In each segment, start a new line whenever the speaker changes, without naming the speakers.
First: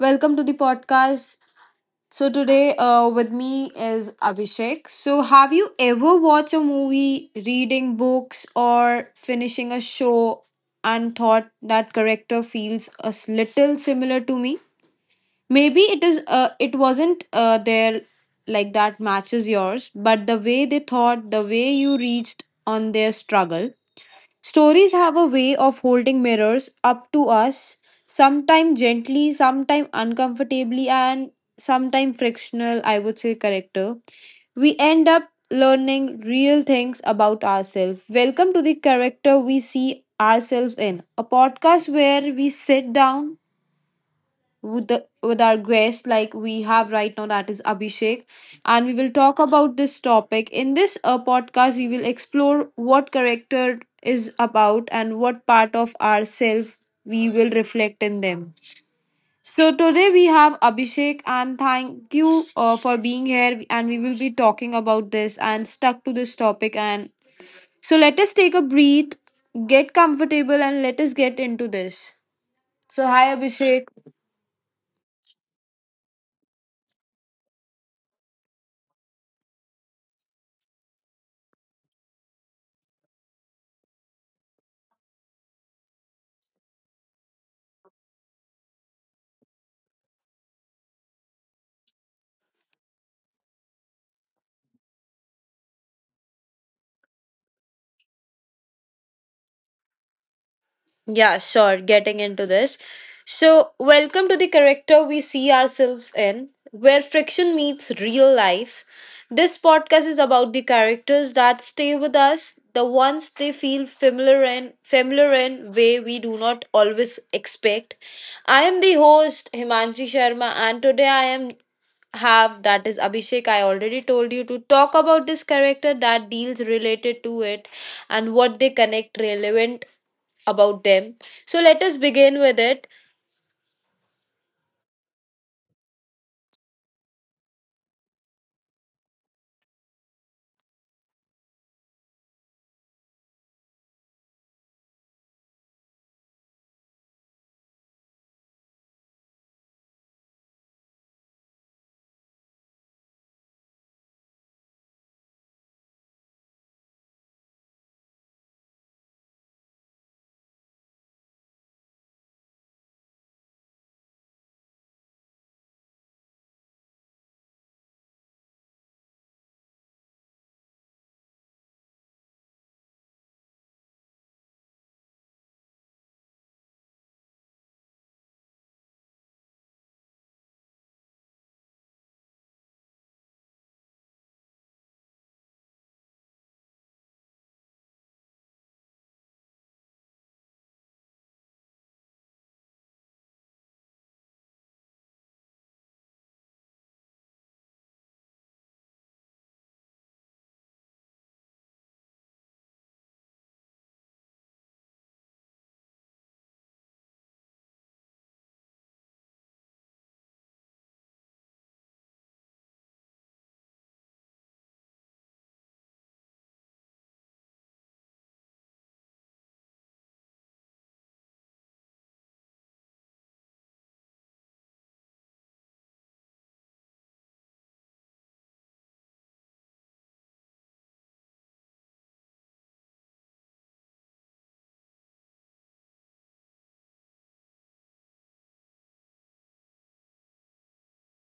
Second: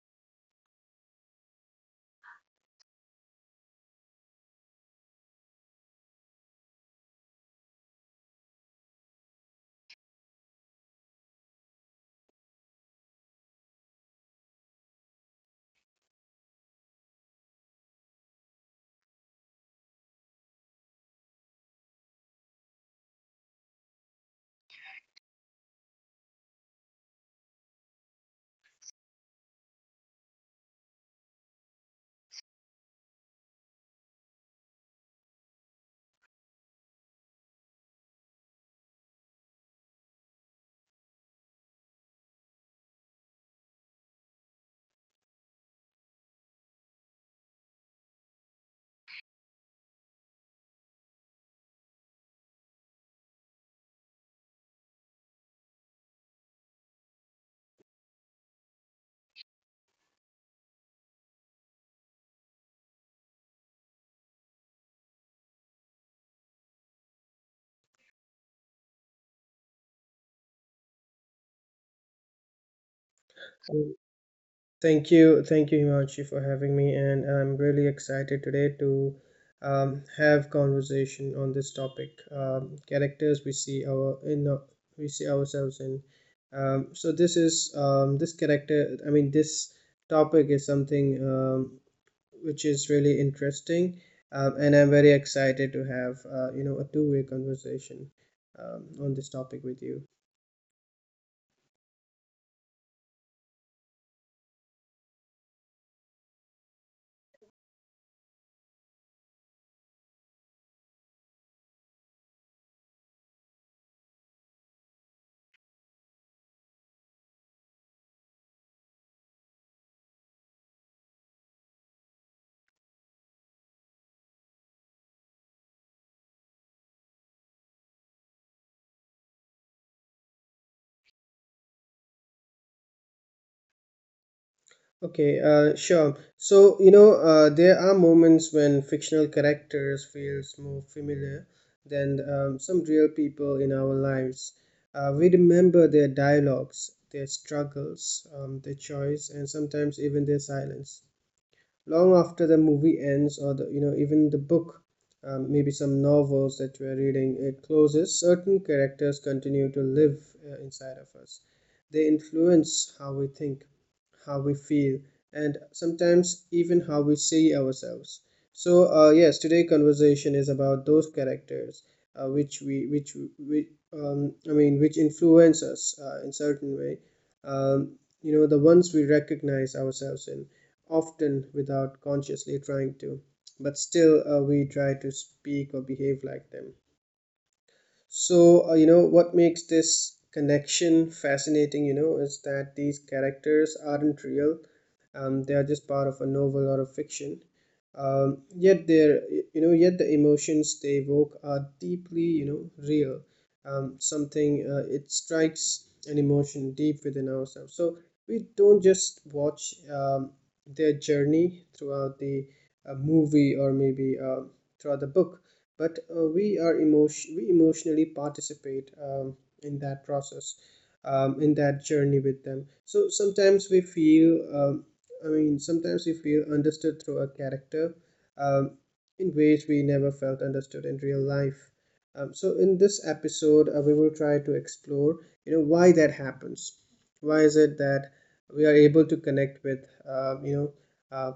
welcome to the podcast. So, today, with me is Abhishek. So, have you ever watched a movie, reading books, or finishing a show and thought that character feels a little similar to me? Maybe it wasn't there like that matches yours, but the way they thought, the way you reached on their struggle. Stories have a way of holding mirrors up to us, sometimes gently, sometimes uncomfortably, and sometimes frictional, I would say, character. We end up learning real things about ourselves. Welcome to the character we see ourselves in, a podcast where we sit down with our guest like we have right now, that is Abhishek, and we will talk about this topic. In this podcast we will explore what character is about and what part of ourself we will reflect in them. So today we have Abhishek, and thank you for being here, and we will be talking about this and stuck to this topic. And so let us take a breath, get comfortable, and let us get into this. So hi, Abhishek.
Mm, thank you, Himanshu, for having me, and I'm really excited today to have conversation on this topic. Characters we see we see ourselves in. So this is this character. This topic is something which is really interesting, and I'm very excited to have you know a two-way conversation on this topic with you.
Yeah, sure. Getting into this. So, welcome to the character we see ourselves in, where friction meets real life. This podcast is about the characters that stay with us, the ones they feel familiar in, familiar in way we do not always expect. I am the host, Himanshi Sharma, and today I am have that is Abhishek. I already told you to talk about this character that deals related to it and what they connect relevant about them. So let us begin with it.
Okay, sure. So, you know, there are moments when fictional characters feels more familiar than some real people in our lives. We remember their dialogues, their struggles, their choice, and sometimes even their silence long after the movie ends or the you know even the book. Maybe some novels that we're reading it closes, certain characters continue to live inside of us. They influence how we think, how we feel, and sometimes even how we see ourselves. So yes, today conversation is about those characters which we I mean which influence us in certain way. um, you know, the ones we recognize ourselves in, often without consciously trying to, but still we try to speak or behave like them. So, you know, what makes this connection fascinating, you know, is that these characters aren't real. They are just part of a novel or a fiction. Yet they're, you know, yet the emotions they evoke are deeply, you know, real. Something it strikes an emotion deep within ourselves. So we don't just watch their journey throughout the movie, or maybe throughout the book, but we emotionally participate in that process, in that journey with them. So sometimes we feel um, understood through a character um, in ways we never felt understood in real life. So in this episode we will try to explore, you know, why that happens, why is it that we are able to connect with uh,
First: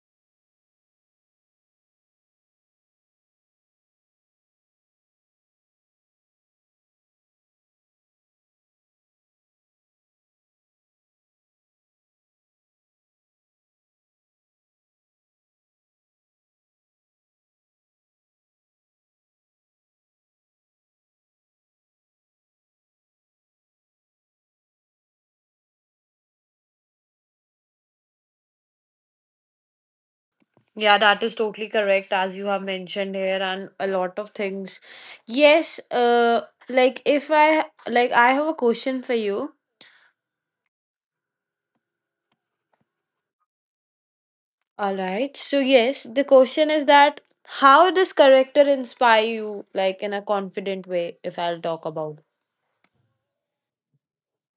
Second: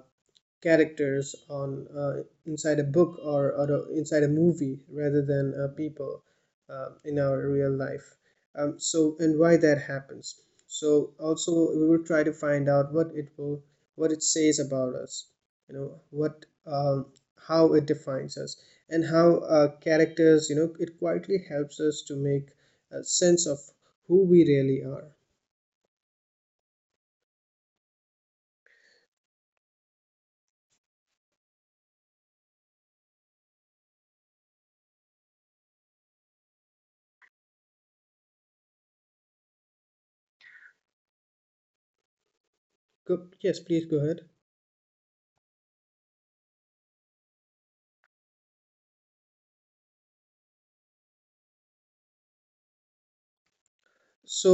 characters on inside a book or inside a movie rather than people in our real life. So and why that happens. So also we will try to find out what it will, what it says about us, you know what, how it defines us, and how characters, you know, it quietly helps us to make a sense of who we really are.
Yeah, that is totally correct, as you have mentioned here, and a lot of things. Yes, like if I like I have a question for you.
Go, yes, please go ahead.
All right. So yes, the question is that how does character inspire you, like in a confident way if I'll talk about.
So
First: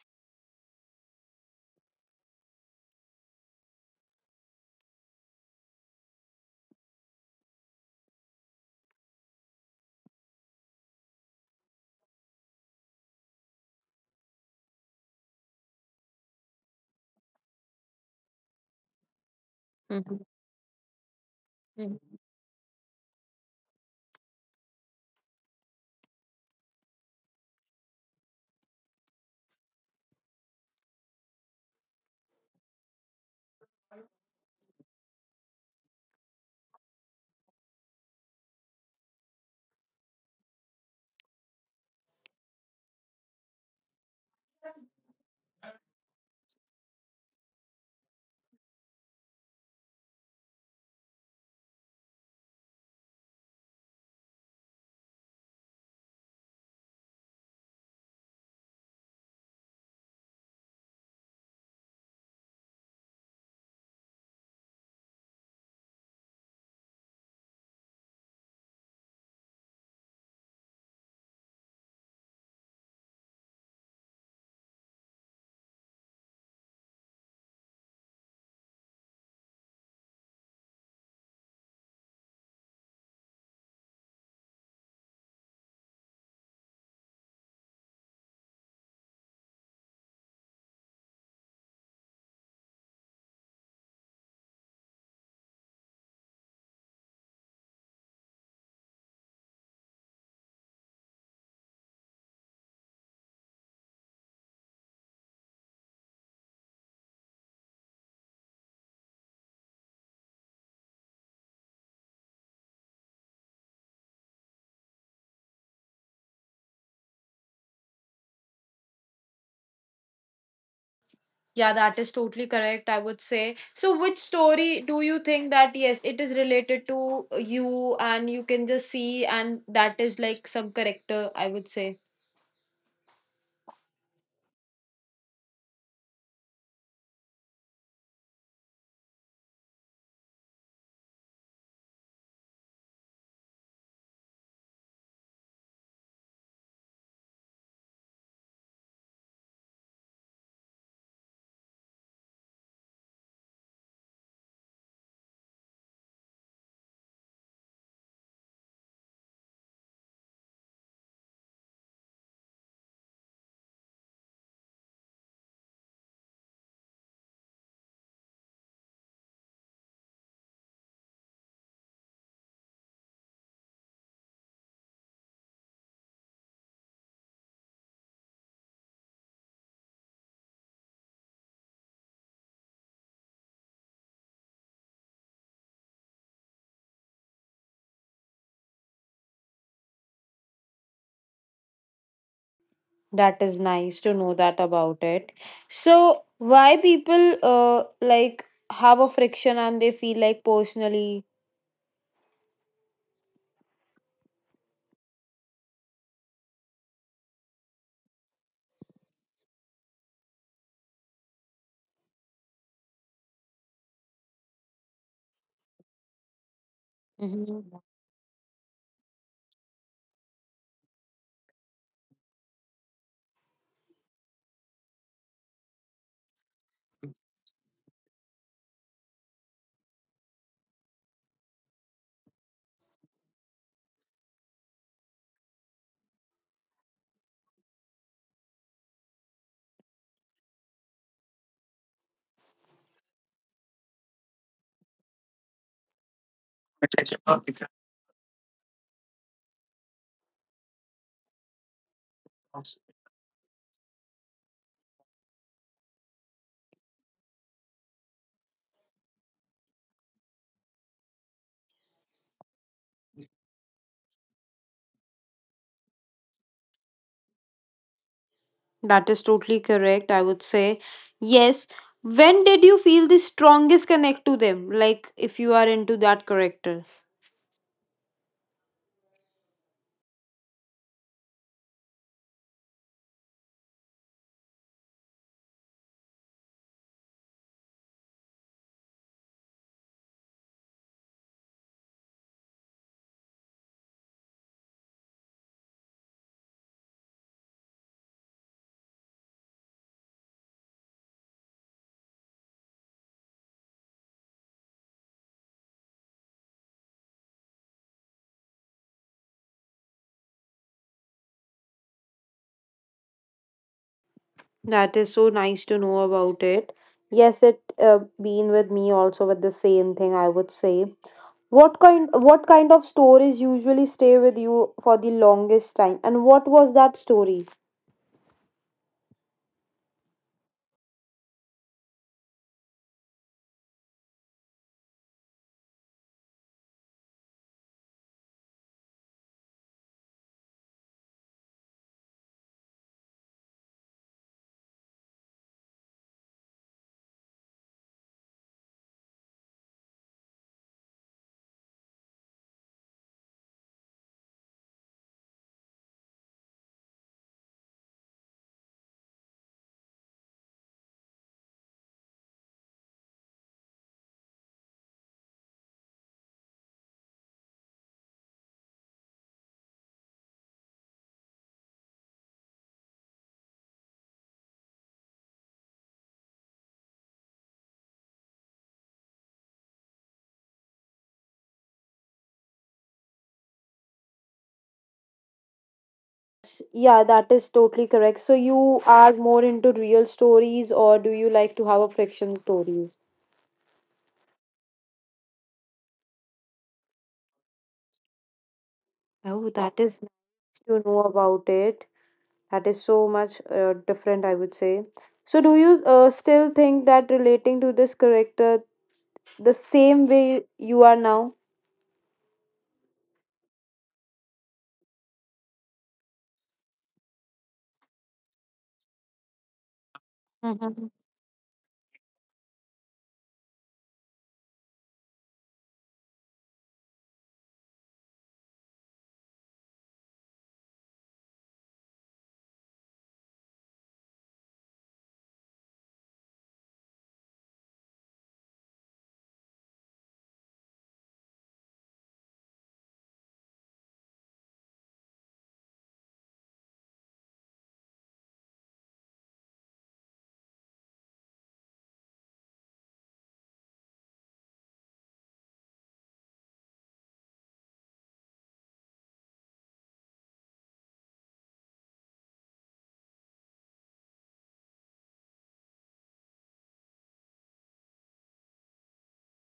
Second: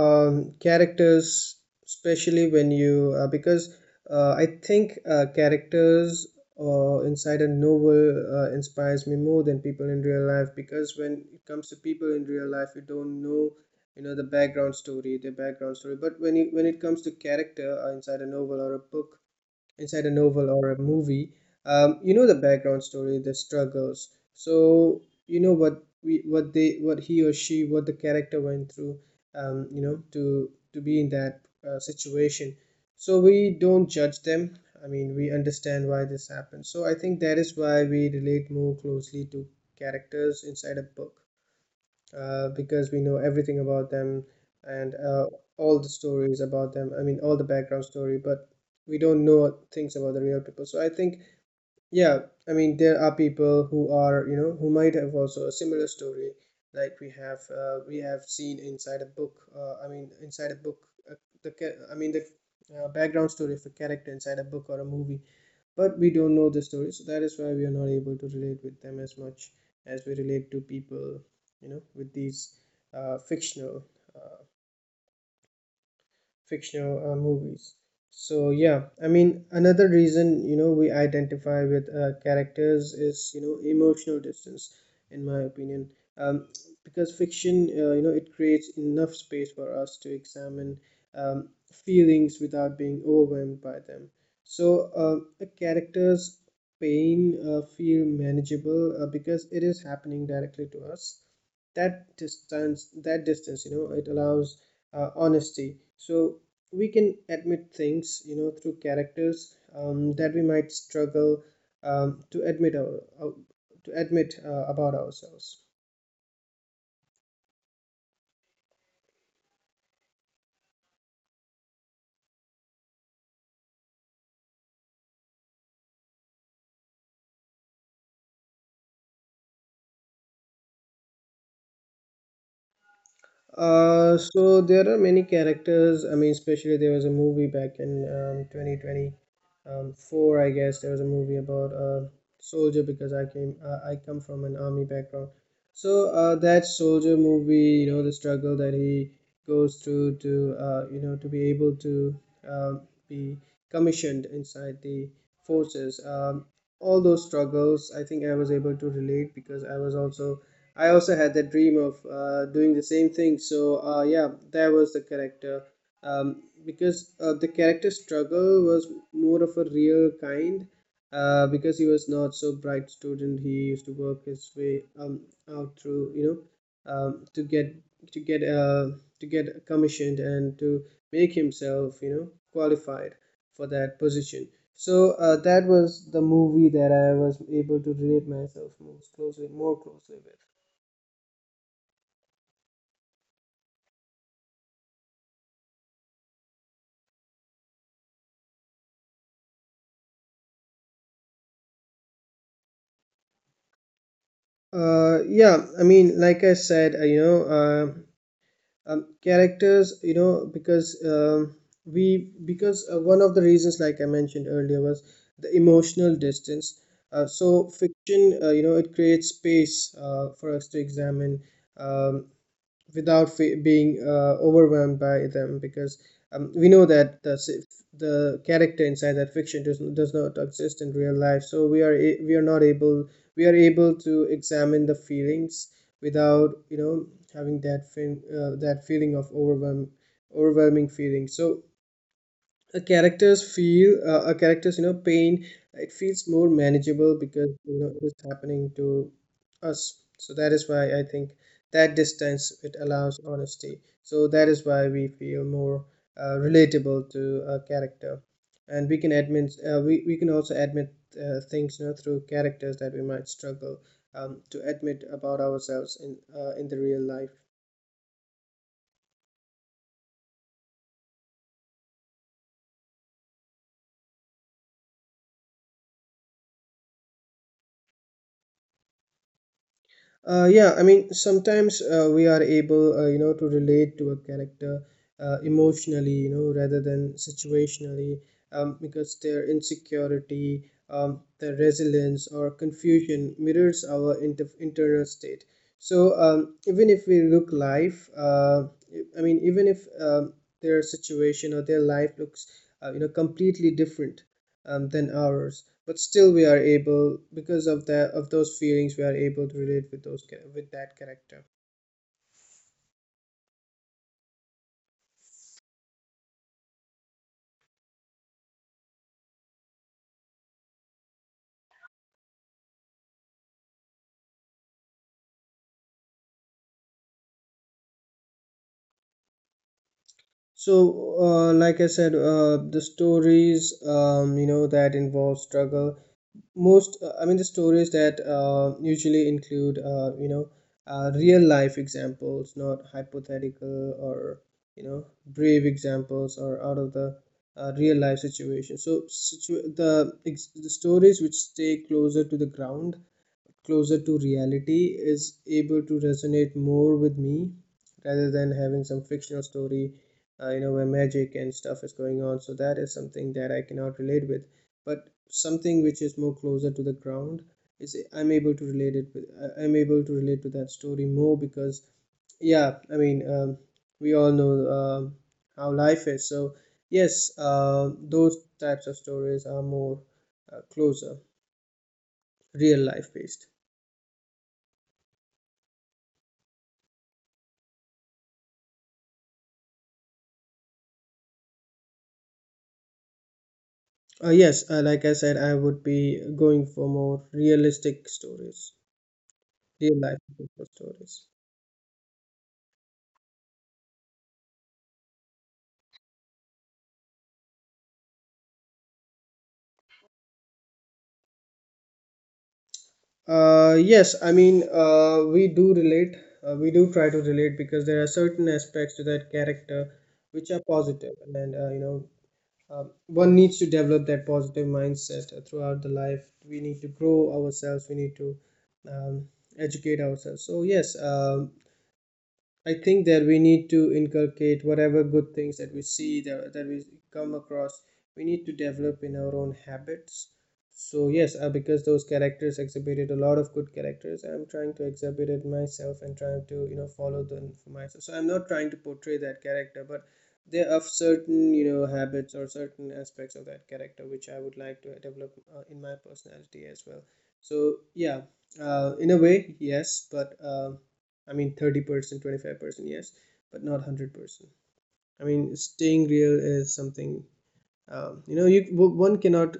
characters, especially when you because I think characters inside a novel inspires me more than people in real life, because when it comes to people in real life, you don't know, you know, the background story, their background story. But when it comes to character inside a
Mhm,
novel or a movie, you
mhm.
know the background story, the struggles. So you know what he or she, what the character went through you know to be in that situation. So we don't judge them. I mean, we understand why this happened. So I think that is why we relate more closely to characters inside a book, because we know everything about them, and all the stories about them. I mean, all the background story, but we don't know things about the real people. So I think, yeah, I mean, there are people who are, you know, who might have also a similar story, like we have seen inside a book. I mean, inside a book, uh, the, ca- I mean, the background story of a character inside a book or a movie, but we don't know the story. So that is why we are not able to relate with them as much as we relate to people, you know, with these uh, fictional uh, fictional movies. So yeah, I mean, another reason, you know, we identify with characters is, you know, emotional distance, in my opinion. um, because fiction, you know, it creates enough space for us to examine um, feelings without being overwhelmed by them. So um a character's pain feel manageable because it is happening directly to us. That distance, that distance, you know, it allows honesty. So we can admit things, you know, through characters, that we might struggle um, to admit our, our- to admit about ourselves.
Yeah, that is totally correct, I would say. So, which story do you think that yes, it is related to you and you can just see, and that is like some character, I would say?
So there are many characters. I mean, especially there was a movie back in 2024, I guess. There was a movie about a soldier, because I came, I come from an army background. So that soldier movie, you know, the struggle that he goes through to, you know, to be able to um be commissioned inside the forces. All those struggles, I think I was able to relate, because I was also, I also had that dream of doing the same thing. So yeah, that was the character, because the character struggle was more of a real kind, because he was not so bright student. He used to work his way out through you know to get to get uh, to get commissioned and to make himself, you know, qualified for that position. So that was the movie that I was able to relate myself most closely, more closely with.
That is nice to know that about it. So, why people like have a friction and they feel like personally?
Yeah, I mean, like I said, you know, characters, you know, because we because one of the reasons, like I mentioned earlier, was the emotional distance. So
Mhm.
fiction, you know, it creates space for us to examine um, without being overwhelmed by them, because we know that the the character inside that fiction does not exist in real life. So we are a- we are not able we are able to examine the feelings without, you know, having that that feeling of overwhelm, overwhelming feeling. So a characters, you know, pain, it feels more manageable, because you know it's happening to us. So that is why I think that distance, it allows honesty. So that is why we feel more relatable to a character, and we can admit we can also admit things, you know, through characters that we might struggle to admit about ourselves in the real life.
That is totally correct, I would say, yes. When did you feel the strongest connect to them? Like, if you are into that character,
Yeah, I mean, sometimes we are able, you know, to relate to a character emotionally, you know, rather than situationally, because their insecurity, their resilience, or confusion mirrors our internal state. So even if we look life, I mean, even if their situation or their life looks, you know, completely different than ours, but still we are able, because of that, of those feelings, we are able to relate with with that character.
that is so nice to know about it. Yes, it been with me also with the same thing. I would say, what kind of stories usually stay with you for the longest time, and what was that story?
So like I said, the stories you know that involve struggle most, I mean the stories that usually include you know real life examples, not hypothetical or you know brave examples or out of the real life situation. So the stories which stay closer to the ground, closer to reality, is able to resonate more with me, rather than having some fictional story, you know, where magic and stuff is going on. So that is something that I cannot relate with, but something which is more closer to the ground, is I'm able to relate it with. I'm able to relate to that story more, because yeah, I mean, we all know um how life is. So yes, those types of stories are more closer, real life based.
Yeah, that is totally correct. So you are more into real stories, or do you like to have a friction stories?
Yes, like I said, I would be going for more realistic stories,
Oh, that
real
is
life people
nice to know
stories.
about it. That is so much different, I would say. So, do you still think that relating to this character the same way you are now?
Yes, I mean, we do relate. We do try to relate, because there are certain aspects to that character which are
Hmm.
positive, and you know, one needs to develop that positive mindset throughout the life. We need to grow ourselves. We need to um, educate ourselves. So yes, I think that we need to inculcate whatever good things that we see that we come across. We need to develop in our own habits. So yes, because those characters exhibited a lot of good characters, I'm trying to exhibit it myself and trying to, you know, follow them for myself. So I'm not trying to portray that character, but there are certain, you know, habits or certain aspects of that character which I would like to develop in my personality as well. So yeah, in a way, yes, but. I mean, 30%, 25%, yes, but not 100%. I mean, staying real is something, you one cannot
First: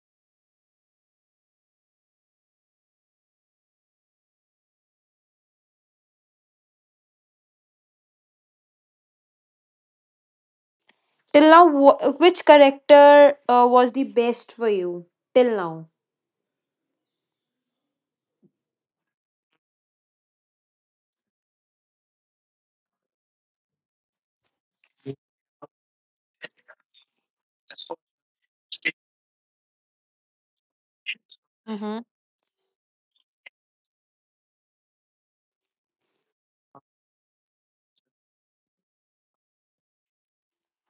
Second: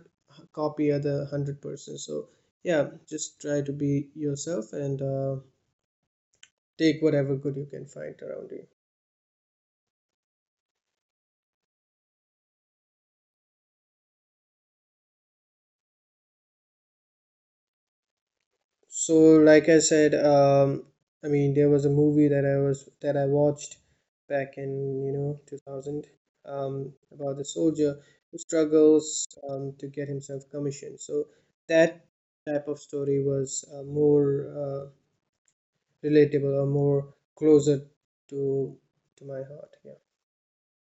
copy other 100%. So, yeah, just try to be yourself and take whatever good you can find around you.
Till now, which character was the best for you? Till now.
Like I said, there was a movie that I was that I watched back in 2000, about the soldier who struggles to get himself commissioned. So that
Mm-hmm.
type of story was more relatable or more closer to to my heart, yeah.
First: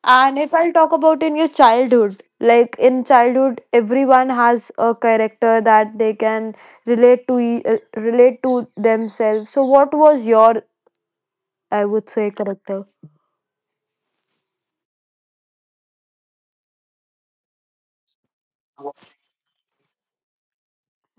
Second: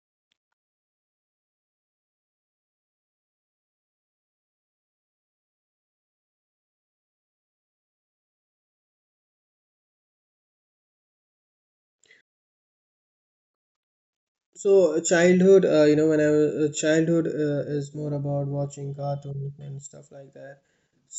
And if I'll talk about in your childhood, like in childhood, everyone has a character that they can relate to themselves. So, what was your, I would say, character?
So childhood, when I was childhood is more about watching cartoons and stuff like that.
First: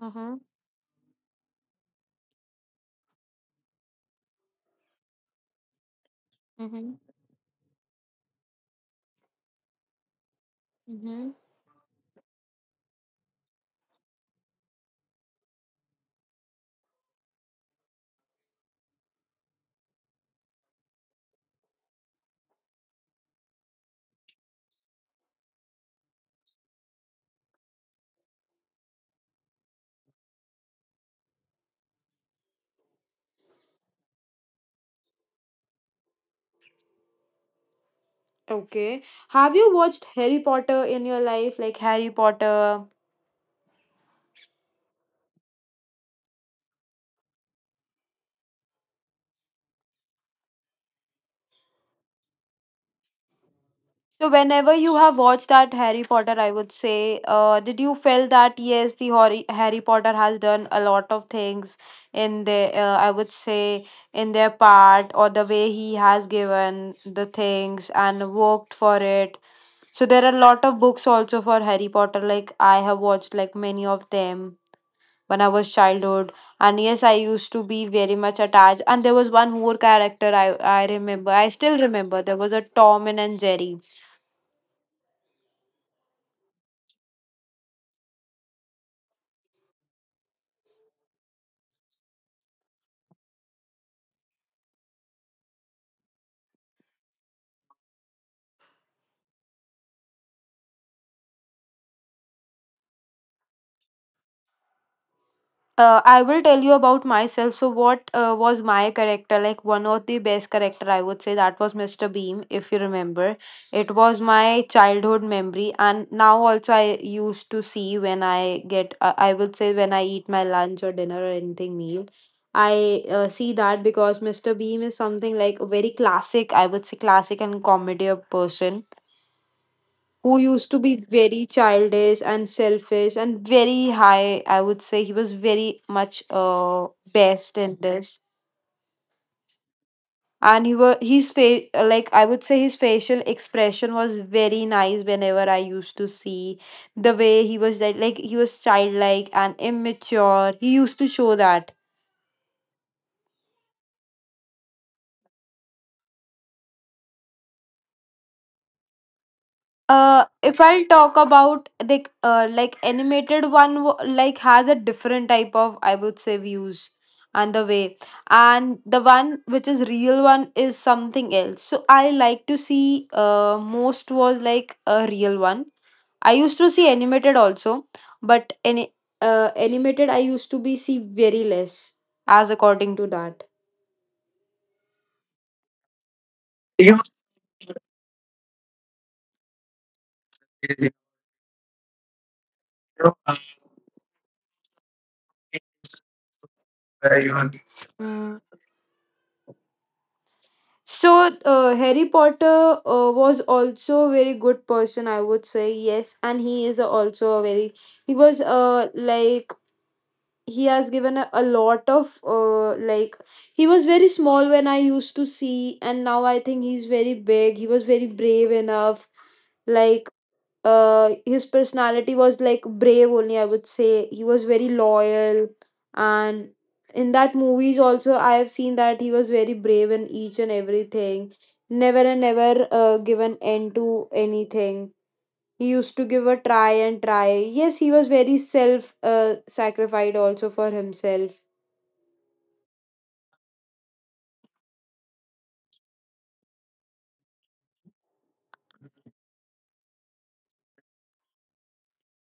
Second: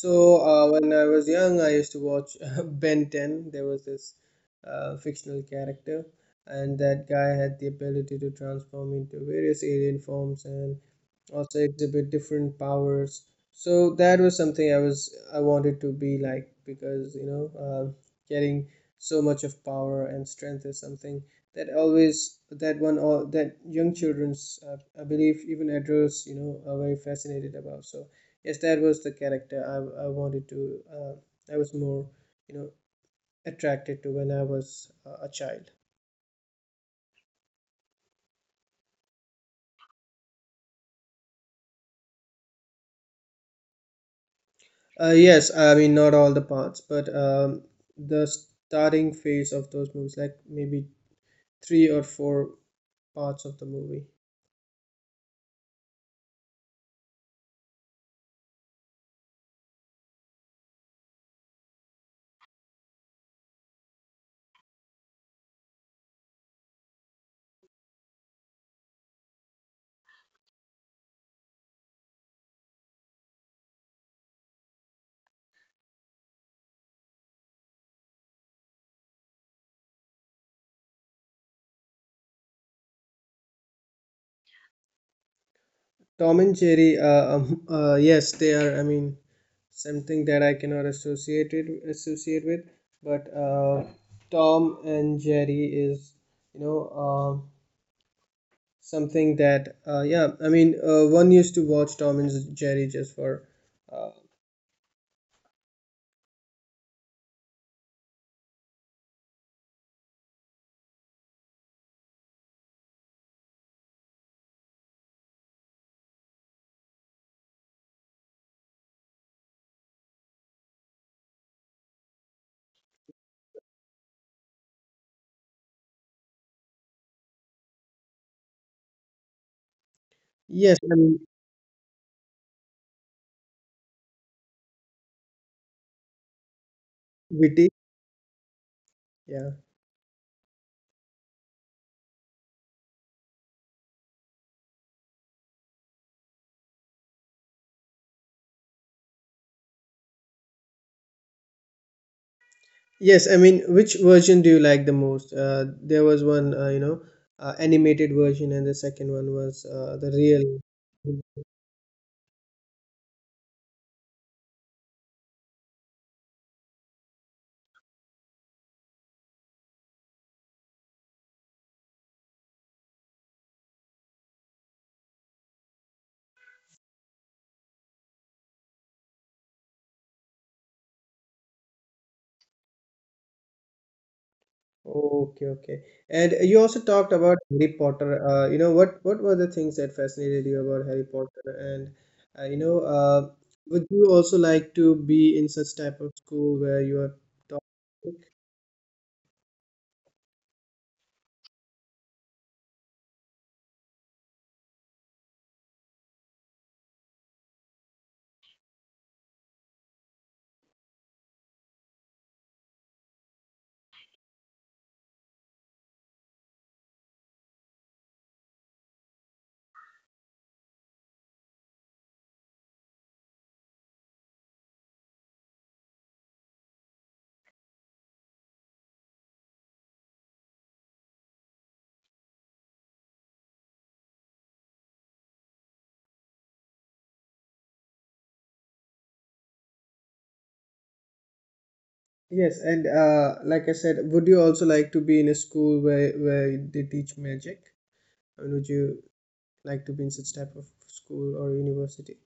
Mhm.
when I was young, I used to watch Ben 10. There was this fictional character, and
Mhm.
that guy had the ability to transform into various alien forms and
Mhm.
also exhibit different powers. So that was something I wanted to be like, because getting so much of power and strength is something that always that one all that young children's, I believe even adults, are very fascinated about. So yes, that was the character I wanted to I was more, you know attracted to when I was a child.
Okay. Have you watched Harry Potter in your life? Like Harry Potter.
Yes, I mean, not all the parts, but the starting phase of those movies, like maybe three or four parts of the movie.
So whenever you have watched that Harry Potter, I would say, did you feel that yes, the Harry Potter has done a lot of things in their, I would say, in their part or the way he has given the things and worked for it. So there are a lot of books also for Harry Potter. Like I have watched like many of them when I was childhood. And yes, I used to be very much attached. And there was one more character I remember. I still remember. There was a Tom and Jerry.
Tom and Jerry, yes, they are. I mean, something that I cannot associate with, but Tom and Jerry is, you know, um something that yeah. I mean, one used to watch Tom and Jerry just for uh,
I will tell you about myself. So, what was my character? Like, one of the best character, I would say, that was Mr. Beam, if you remember. It was my childhood memory. And now also, I used to see when I get, I would say, when I eat my lunch or dinner or anything meal. I see that because Mr. Beam is something like a very classic, I would say, classic and comedy person who used to
yes,
be
I mean,
very childish and selfish and very high. I would say he was very much best
witty,
in this.
yeah.
And he was his face, like I would say, his facial expression was very nice whenever I used to see the way he was like he was childlike and immature. He used to show that.
Yes, I mean, which version do you like the most? There was one, animated version, and the second one was the real.
If I'll talk about like animated one like has a different type of I would say views and the way, and the one which is real one is something else. So I like to see most was like a real one. I used to see animated also, but any animated I used to be see very less as according to that.
Okay, okay. And you also talked about Harry Potter. What were the things that fascinated you about Harry Potter? And uh, you know, uh, would you also like to be in such type of school where you are taught?
So, Harry Potter was also a very good person, I would say, yes. And he is also a very, he was like, he has given a lot of, like, he was very small when I used to see, and now I think he's very big. He was very brave enough. Like, his personality was like brave only, I would say. He was very loyal, and in that movies also I have seen that he was very brave in each and everything. Never and never give an end to anything. He used to give a try and try. Yes, he was very self sacrificed also for himself.
Yes, and like I said, would you also like to be in a school where they teach magic? I mean, would you like to be in such type of school or university?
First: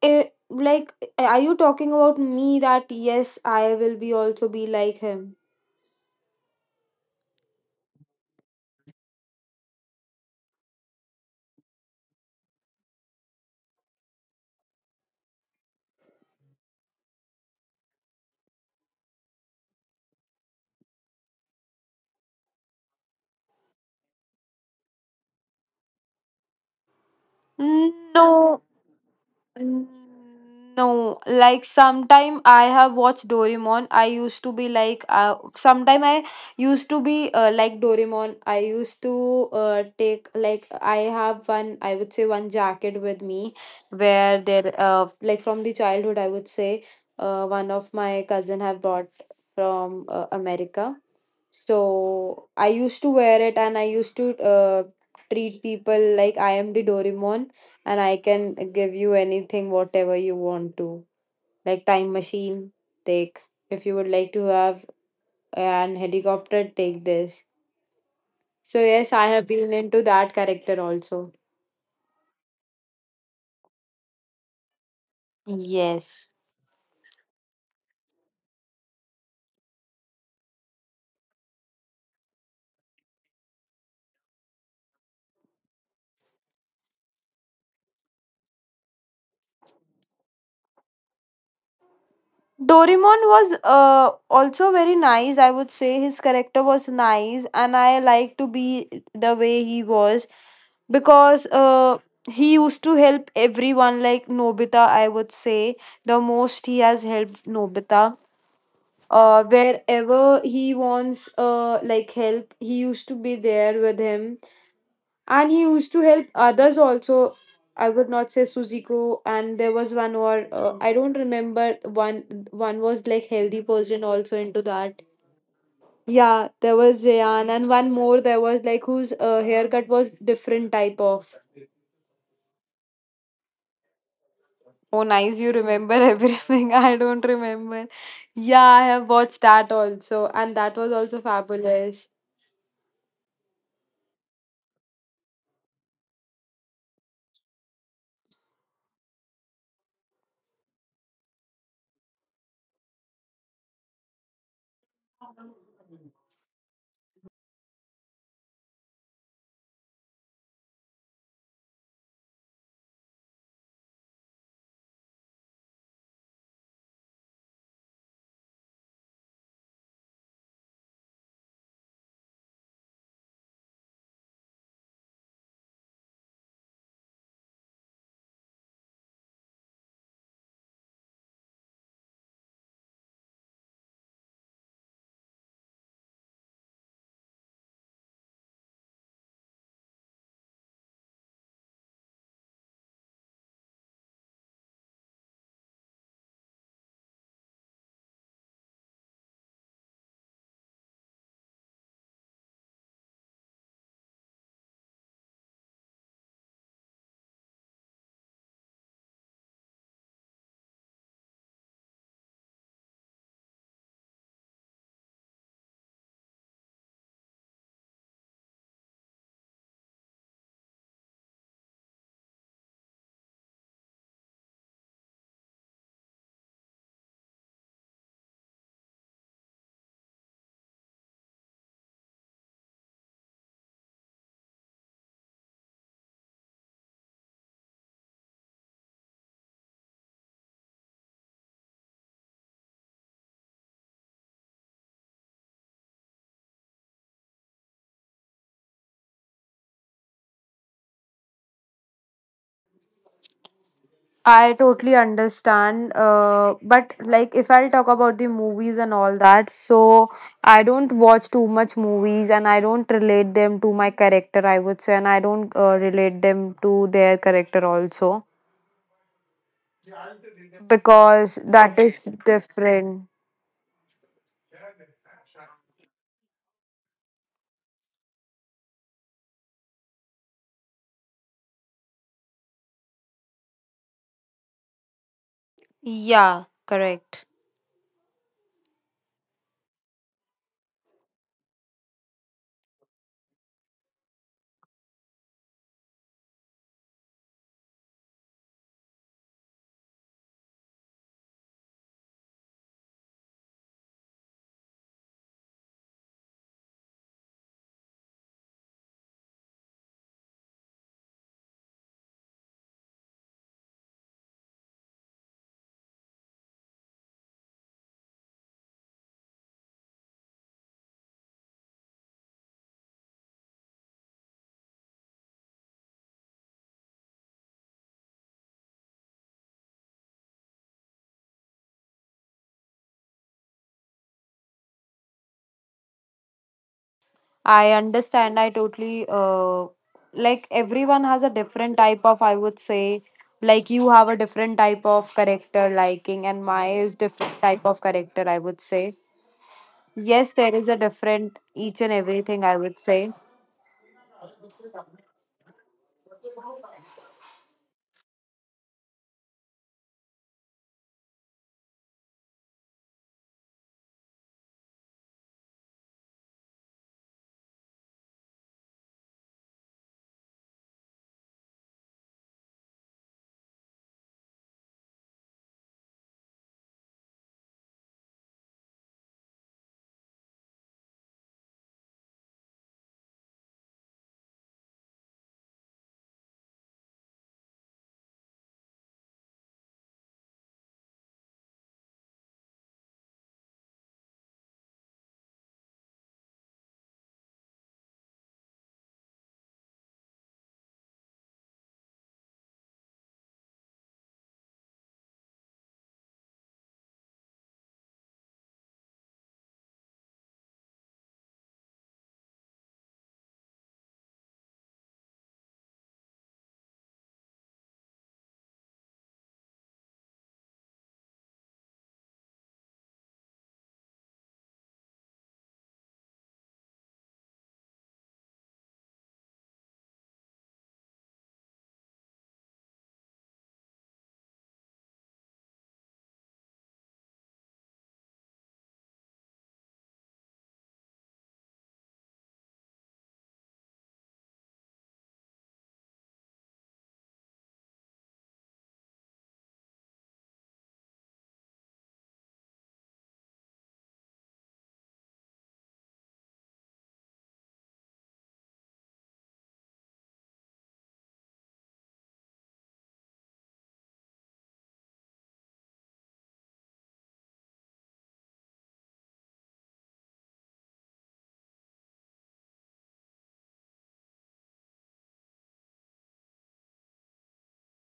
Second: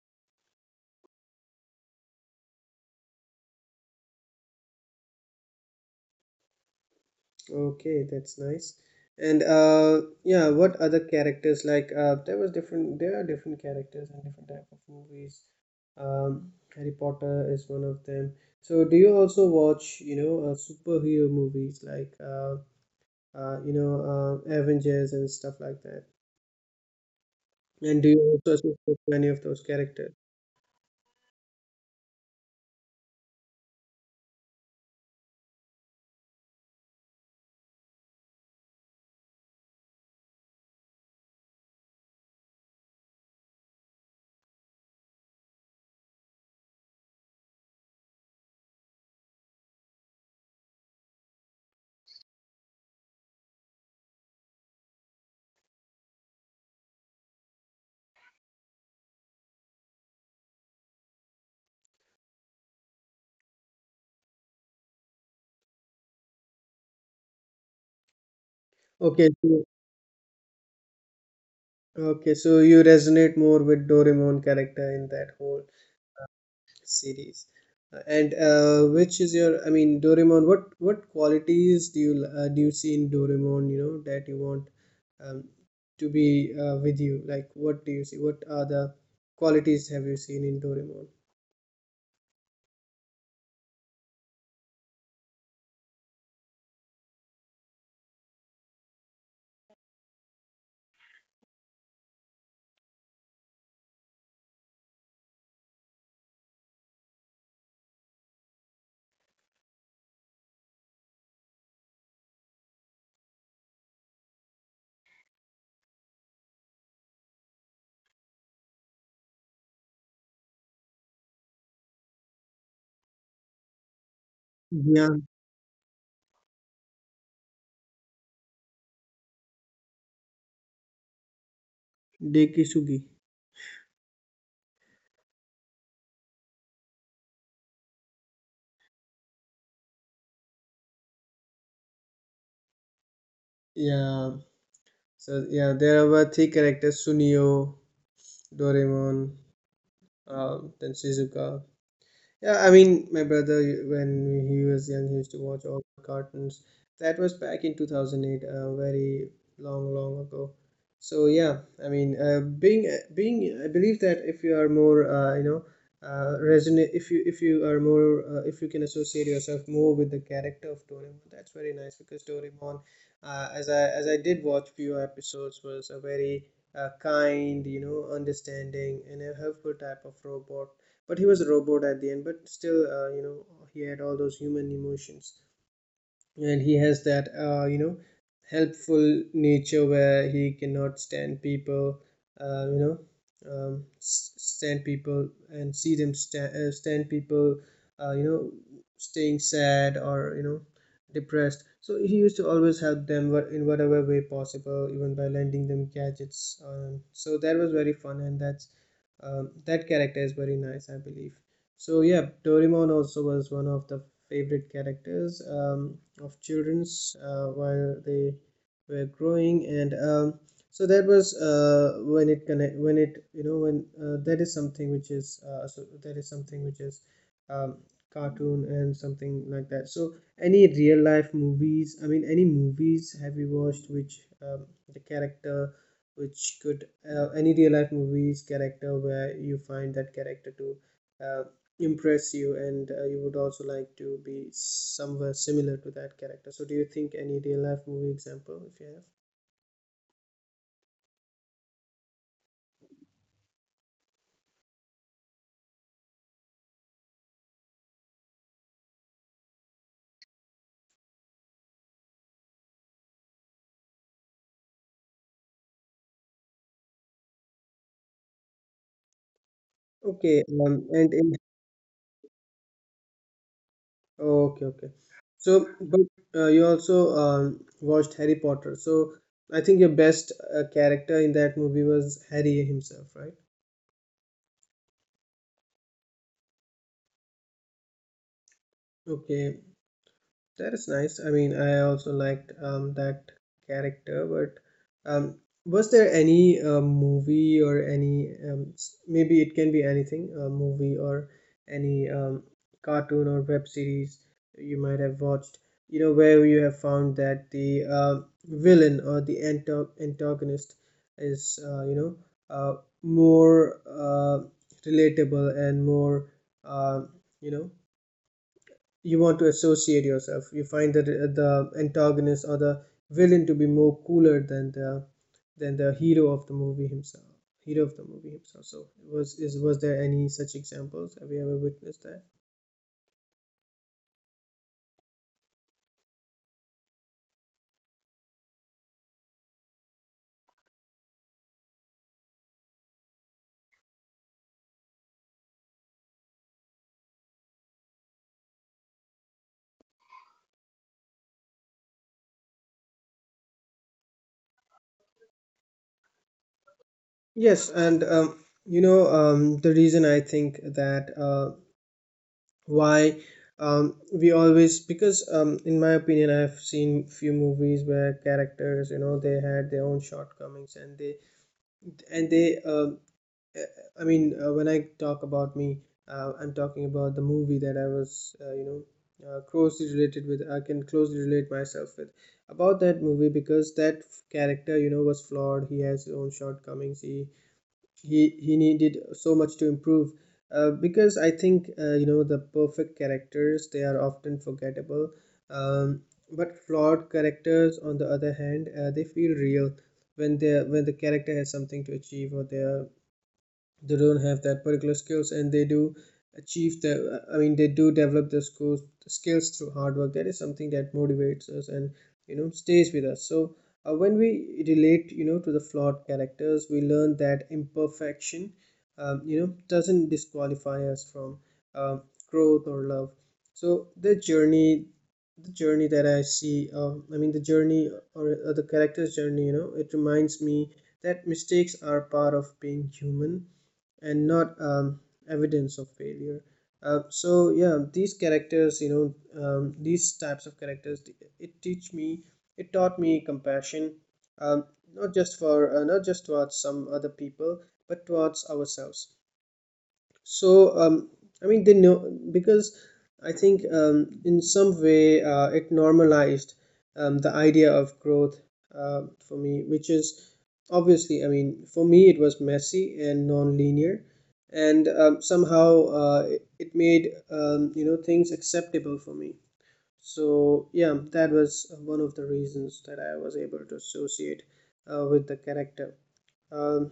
Eh, like are you talking about me that yes, I will be also be like him?
Okay, that's nice. And yeah, what other characters, like there was different, there are different characters and different type of movies. Harry Potter is one of them. So do you also watch, superhero movies like uh you know uh, Avengers and stuff like that?
Mm,
And do you also
no.
associate to any of those
Mm,
characters?
no, like sometime I have watched Doraemon. I used to be like, sometime I used to be like Doraemon. I used to take like I have one, I would say, one jacket with me, where there like from the childhood, I would say, uh, one of my cousin have bought from America, so I used to wear it, and I used to treat people like I am the Doraemon and I can give you anything, whatever you want to. Like time machine, take. If you would like to have an helicopter, take this. So yes,
Okay,
I have
so,
been into that character also.
okay, so you resonate more with Doraemon character in that whole
Yes.
series. And which is your, I mean, Doraemon. What qualities do you see in Doraemon? You know that you want, um, to be with you. Like, what do you see? What are the qualities have you seen in Doraemon?
Doraemon was also very nice. I would say his character was nice, and I like to be the way he was, because he used to help everyone, like Nobita. I would say the most he has helped Nobita. Wherever he wants, like help, he used to be there with him, and he used to help others also. I would not say Suziko, and there was one or I don't remember one. Was like healthy person also into that.
Yeah,
Yeah, there was Jayan, and one more, there was like whose haircut was different type of.
Dekisugi.
Oh, nice. You remember everything. I don't remember. Yeah, I have watched that also, and that was also fabulous.
Yeah. So yeah, there were three characters: Sunio, Doraemon, then Shizuka. Yeah, I mean, my brother, when he was young, he used to watch all the cartoons. That was back in 2008, very long, long ago. So yeah, I mean, being being, I believe that if you are more, resonate, if you are more, if you can associate yourself more with the character of Doraemon, that's very nice. Because Doraemon, as I did watch few episodes, was a very kind, understanding and a helpful type of robot. But he was a robot at the end, but still he had all those human emotions, and he has that helpful nature where he cannot stand people, uh, you know stand people and see them stand people, uh, you know staying sad or depressed. So he used to always help them in whatever way possible, even by lending them gadgets. So that was very fun, and that's, that character is very nice, I believe. So yeah, Doraemon also was one of the favorite characters of childrens while they were growing. And that was when it connect when it you know when that is something which is so that is something which is um, cartoon and something like that. So any real life movies? I mean, any movies have you watched which the character which could any real life movies character where you find that character to uh, impress you, and you would also like to be somewhere similar to that character. So do you think any real life movie example if you have?
I totally understand. But like if I'll talk about the movies and all that, so I don't watch too much movies, and I don't relate them to my character, I would say, and I don't relate them to their character also,
Okay,
because that is different.
okay, okay. So but you also watched Harry Potter. So I think your best character in that movie was Harry himself, right?
Yeah, correct.
Okay. That is nice. I mean, I also liked that character, but um, was there any movie or any maybe it can be anything, a movie or any cartoon or web series you might have watched, you know, where you have found that the villain or the anto antagonist is, uh, more relatable and more, uh, you know, you want to associate yourself. You find that the antagonist or the villain to be more cooler than the hero of the movie himself. Hero of the movie himself. So was there any such examples? Have you ever witnessed that?
I understand. I totally. Like everyone has a different type of, I would say, like you have a different type of character liking and my is different type of character, I would say. Yes, there is a different each and everything, I would say.
Yes, and the reason I think that why, we always, because in my opinion, I've seen few movies where characters, you know, they had their own shortcomings, and they uh, I mean, when I talk about me, I'm talking about the movie that I was, closely related with. I can closely relate myself with about that movie, because that character, you know, was flawed. He has his own shortcomings. He needed so much to improve. Because I think the perfect characters they are often forgettable, um, but flawed characters on the other hand they feel real. When the character has something to achieve, or they are, they don't have that particular skills, and they do develop the skills skills through hard work. That is something that motivates us and, stays with us. So when we relate, to the flawed characters, we learn that imperfection, doesn't disqualify us from, um growth or love. So the journey, that I see, the character's journey, you know, it reminds me that mistakes are part of being human, and not evidence of failure. So yeah, these characters, you know, these types of characters, it teach me, it taught me compassion, um, not just for, not just towards some other people, but towards ourselves. So, I mean, they know, because I think in some way it normalized the idea of growth for me, which is obviously, I mean, for me it was messy and non-linear, and somehow it, it made, things acceptable for me. So, yeah, that was one of the reasons that I was able to associate with the character. Um,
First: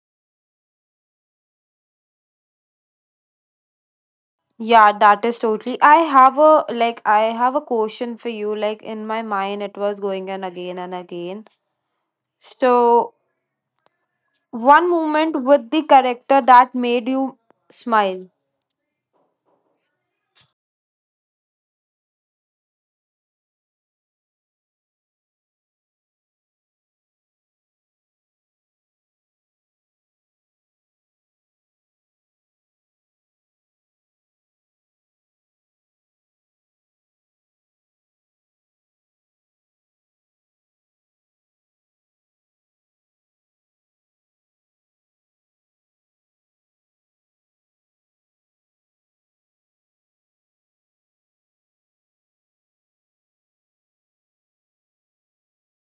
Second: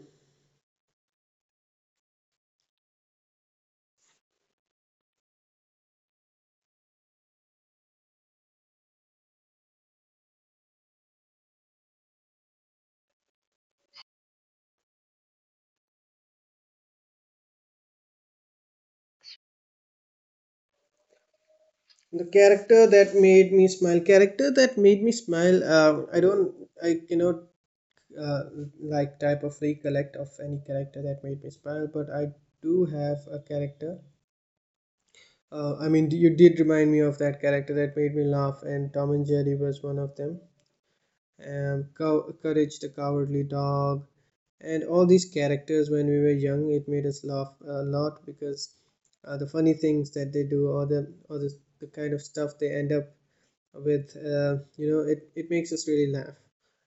Yeah, that is totally. I have a like I have a question for you, like in my mind it was going and again and again. So, one moment with the character that made you smile.
the character that made me smile character that made me smile, I don't, I cannot uh, like type of recollect of any character that made me smile. But I do have a character, I mean, you did remind me of that character that made me laugh, and Tom and Jerry was one of them, Courage the Cowardly Dog. And all these characters when we were young, it made us laugh a lot, because the funny things that they do, or the kind of stuff they end up with, it, it makes us really laugh.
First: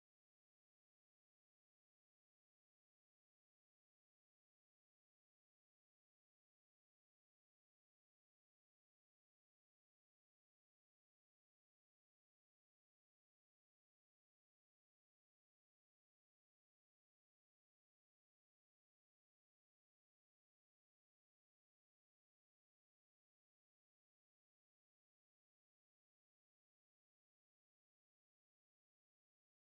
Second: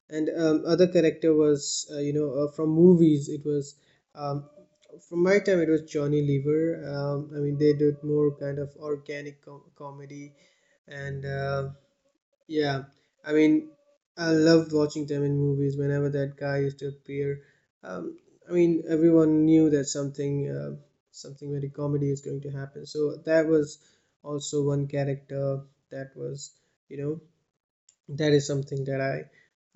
And other character was, from movies, it was, um, from my time, it was Johnny Lever. I mean, they did more kind of comedy, and yeah, I mean, I loved watching them in movies. Whenever that guy used to appear, um, I mean, everyone knew that something, something very comedy is going to happen. So that was also one character that was, you know, that is something that I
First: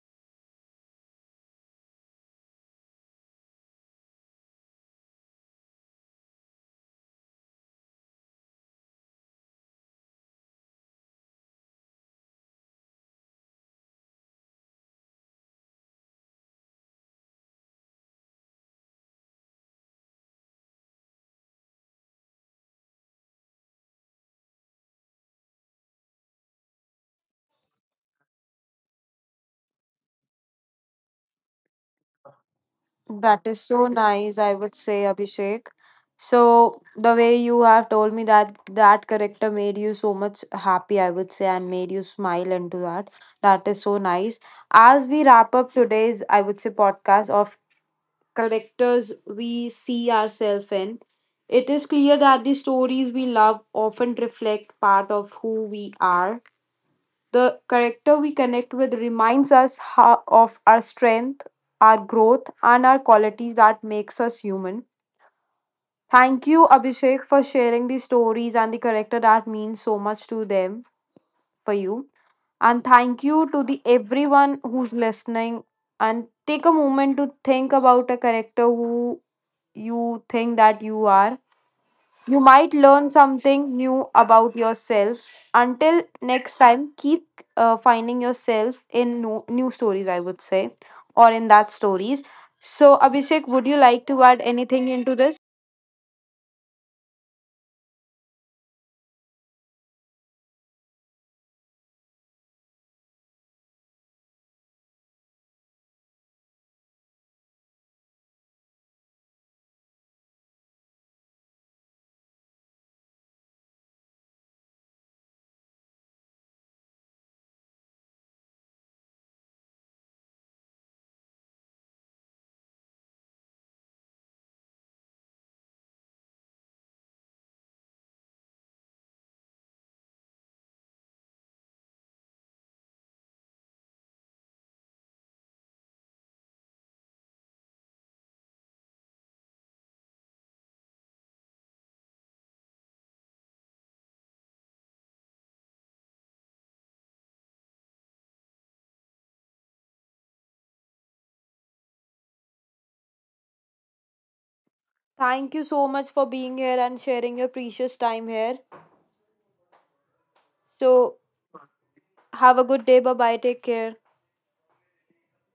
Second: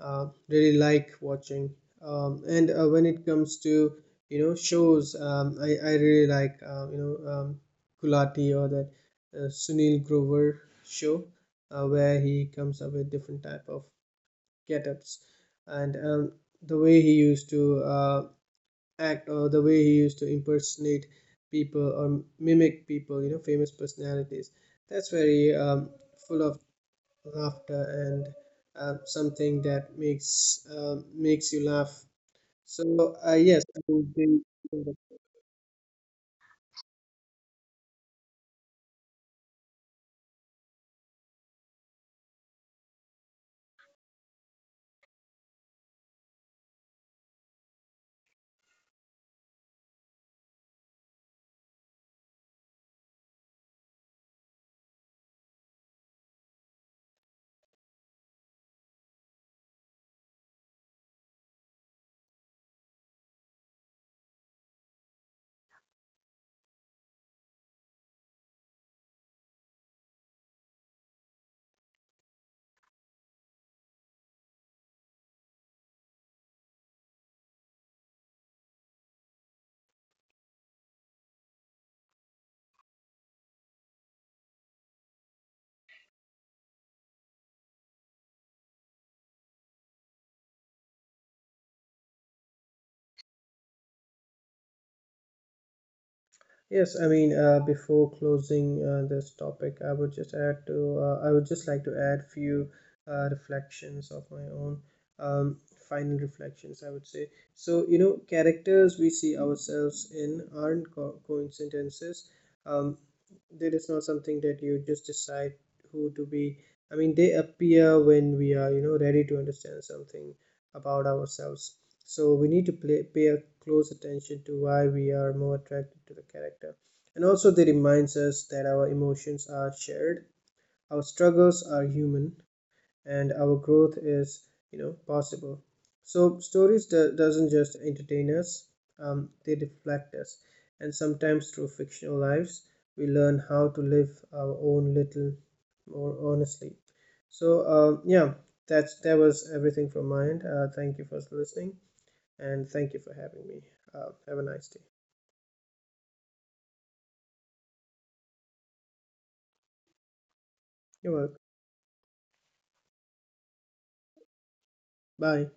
really like watching. And when it comes to, shows, I really like, Gulati, or that Sunil Grover show, where he comes up with different type of get-ups. And the way he used to act, or the way he used to impersonate people, or mimic people, you know, famous personalities. That's very full of laughter, and something that makes you laugh. So
That is
yes, I
so
would
nice,
be-
I would say, Abhishek. So the way you have told me that that character made you so much happy, I would say, and made you smile into that. That is so nice. As we wrap up today's, I would say, podcast of characters we see ourselves in, it is clear that the stories we love often reflect part of who we are. The character we connect with reminds us how, of our strength, our growth, and our qualities that makes us human. Thank you, Abhishek, for sharing the stories and the character that means so much to them, for you. And thank you to the everyone who's listening. And take a moment to think about a character who you think that you are. You might learn something new about yourself. Until next time, keep finding yourself in new stories, I would say, or in that stories. So, Abhishek, would you like to add anything into this?
Yes, I mean, before closing this topic, I would just I would just like to add few reflections of my own, um, final reflections, I would say. So, you know, characters we see ourselves in aren't coincidences. Um, that is not something that you just decide who to be. I mean, they appear when we are, you know, ready to understand something about ourselves. So we need to pay a close attention to why we are more attracted to the character. And also, they reminds us that our emotions are shared, our struggles are human, and our growth is, possible. So doesn't just entertain us, they reflect us. And sometimes, through fictional lives, we learn how to live our own little more honestly. So yeah, that was everything from my end. Thank you for listening, and thank you for having me. Have a nice day.
Thank you so much for being here and sharing your precious time here.
You're
So,
welcome.
have a good day. Bye bye. Take care.
Bye.